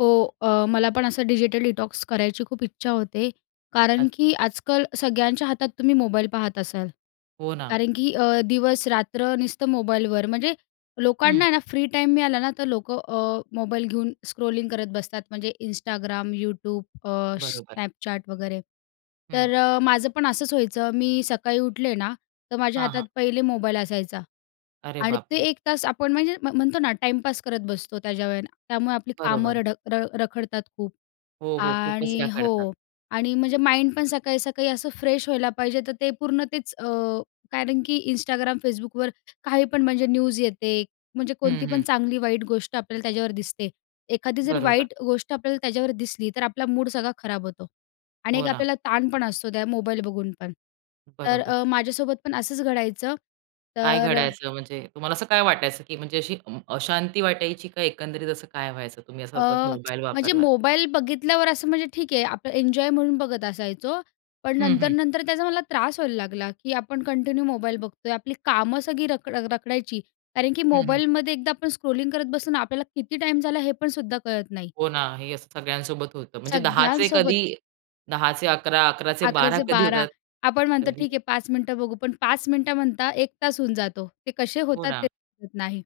हो. अ, मला पण असं डिजिटल डिटॉक्स करायची खूप इच्छा होते. कारण अच्छा. की आजकाल सगळ्यांच्या हातात तुम्ही मोबाईल पाहत असाल, हो ना. कारण की अ, दिवस-रात्र नुसतं मोबाईलवर म्हणजे लोकांना हं. आहे ना, फ्री टाईम मिळाला ना, तर लोकं अ, मोबाईल घेऊन स्क्रोलिंग करत बसतात म्हणजे Instagram, YouTube अ, बरोबर. Snapchat वगैरे. हं. तर अ, माझं पण असंच व्हायचं मी सकाळी उठले ना, तर माझ्या हां, हातात हां. पहिले मोबाईल असायचा अरे आणि ते बापरे! एक तास आपण म्हणजे म म्हणतो ना टाईमपास करत बसतो त्या वेळेला त्यामुळे आपली कामं बरोबर. रड अ, रखडतात खूप. हो, हो, खूपच आणि रखडतात. हो. आणि म्हणजे माइंड पण सकाळी सकाळी असं फ्रेश व्हायला पाहिजे. तर ते पूर्ण तेच अ, कारण की Instagram, Facbookवर काही पण म्हणजे न्यूज येते, म्हणजे कोणती हं, पण हं. चांगली-वाईट गोष्ट आपल्याला त्याच्यावर दिसते. एखादी जर बरोबर. वाईट गोष्ट आपल्याला त्याच्यावर दिसली, तर आपला मूड सगळा खराब होतो आणि हो एक ना. आपल्याला ताण पण असतो त्या मोबाईल बघून पण. तर बरोबर. अ, माझ्यासोबत पण असंच घडायचं, काय तर अ घडायचं म्हणजे तुम्हाला असं काय वाटायचं ,की म्हणजे अशी अशांती वाटायची की एकंदरीत असं काय व्हायचं? तुम्ही अ, असं सतत मोबाईल म्हणजे वापरलात तर? मोबाईल बघितल्यावर असं म्हणजे ठीक आहे आप एन्जॉय म्हणून बघत असायचो, पण हं, हं. नंतर-नंतर त्याचा मला त्रास व्हायला लागला, की आपण कंटिन्यू मोबाईल बघतोय. आपली कामं सगळी रख अ, रखडायची. कारण की हं, हं. मोबाईलमध्ये एकदा आपण स्क्रोलिंग करत बसलो ना आपल्याला किती टाईम झाला, हे पण सुद्धा कळत नाही. हो ना, हे असं सगळ्यांसोबत होतं. म्हणजे 10:00 चे सगळ्यांसोबत. कधी 10:00 चे 11:00, 11:00 चे 11:00 12:00 चे कधी 12:00 होतात, आपण म्हणतो, कधी "ठीक आहे, 5 मिनिटं बघू." पण 5 मिनिटं म्हणता 1 तास होऊन जातो, ते कसे हो होतात ते ना. [unintelligible] नाही.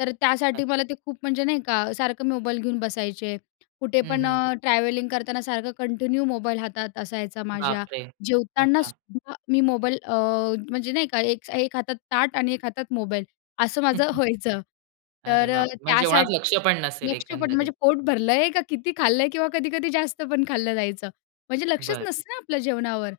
तर त्यासाठी मला नक्की. ते खूप म्हणजे नाही का, सारखं मोबाईल घेऊन बसायचे. कुठे हं, पण हं. अ, ट्रॅव्हलिंग करताना सारखं कंटिन्यू मोबाईल हातात असायचा माझ्या बापरे! जेवताना अच्छा. सुद्धा मी मोबाईल अ, म्हणजे नाही का, एक एक हातात ताट आणि एक हातात मोबाईल असं माझं व्हायचं. अरे तर अ, बापरे! म्हणजे त्यासा जेवणात लक्ष पण नसेल लक्ष पण एकंदरीत. म्हणजे पोट भरलंय का किती खाल्लंय किंवा कधी-कधी जास्त पण खाल्लं जायचं म्हणजे लक्षच बरं. नसतं ना, आपल्या जेवणावर.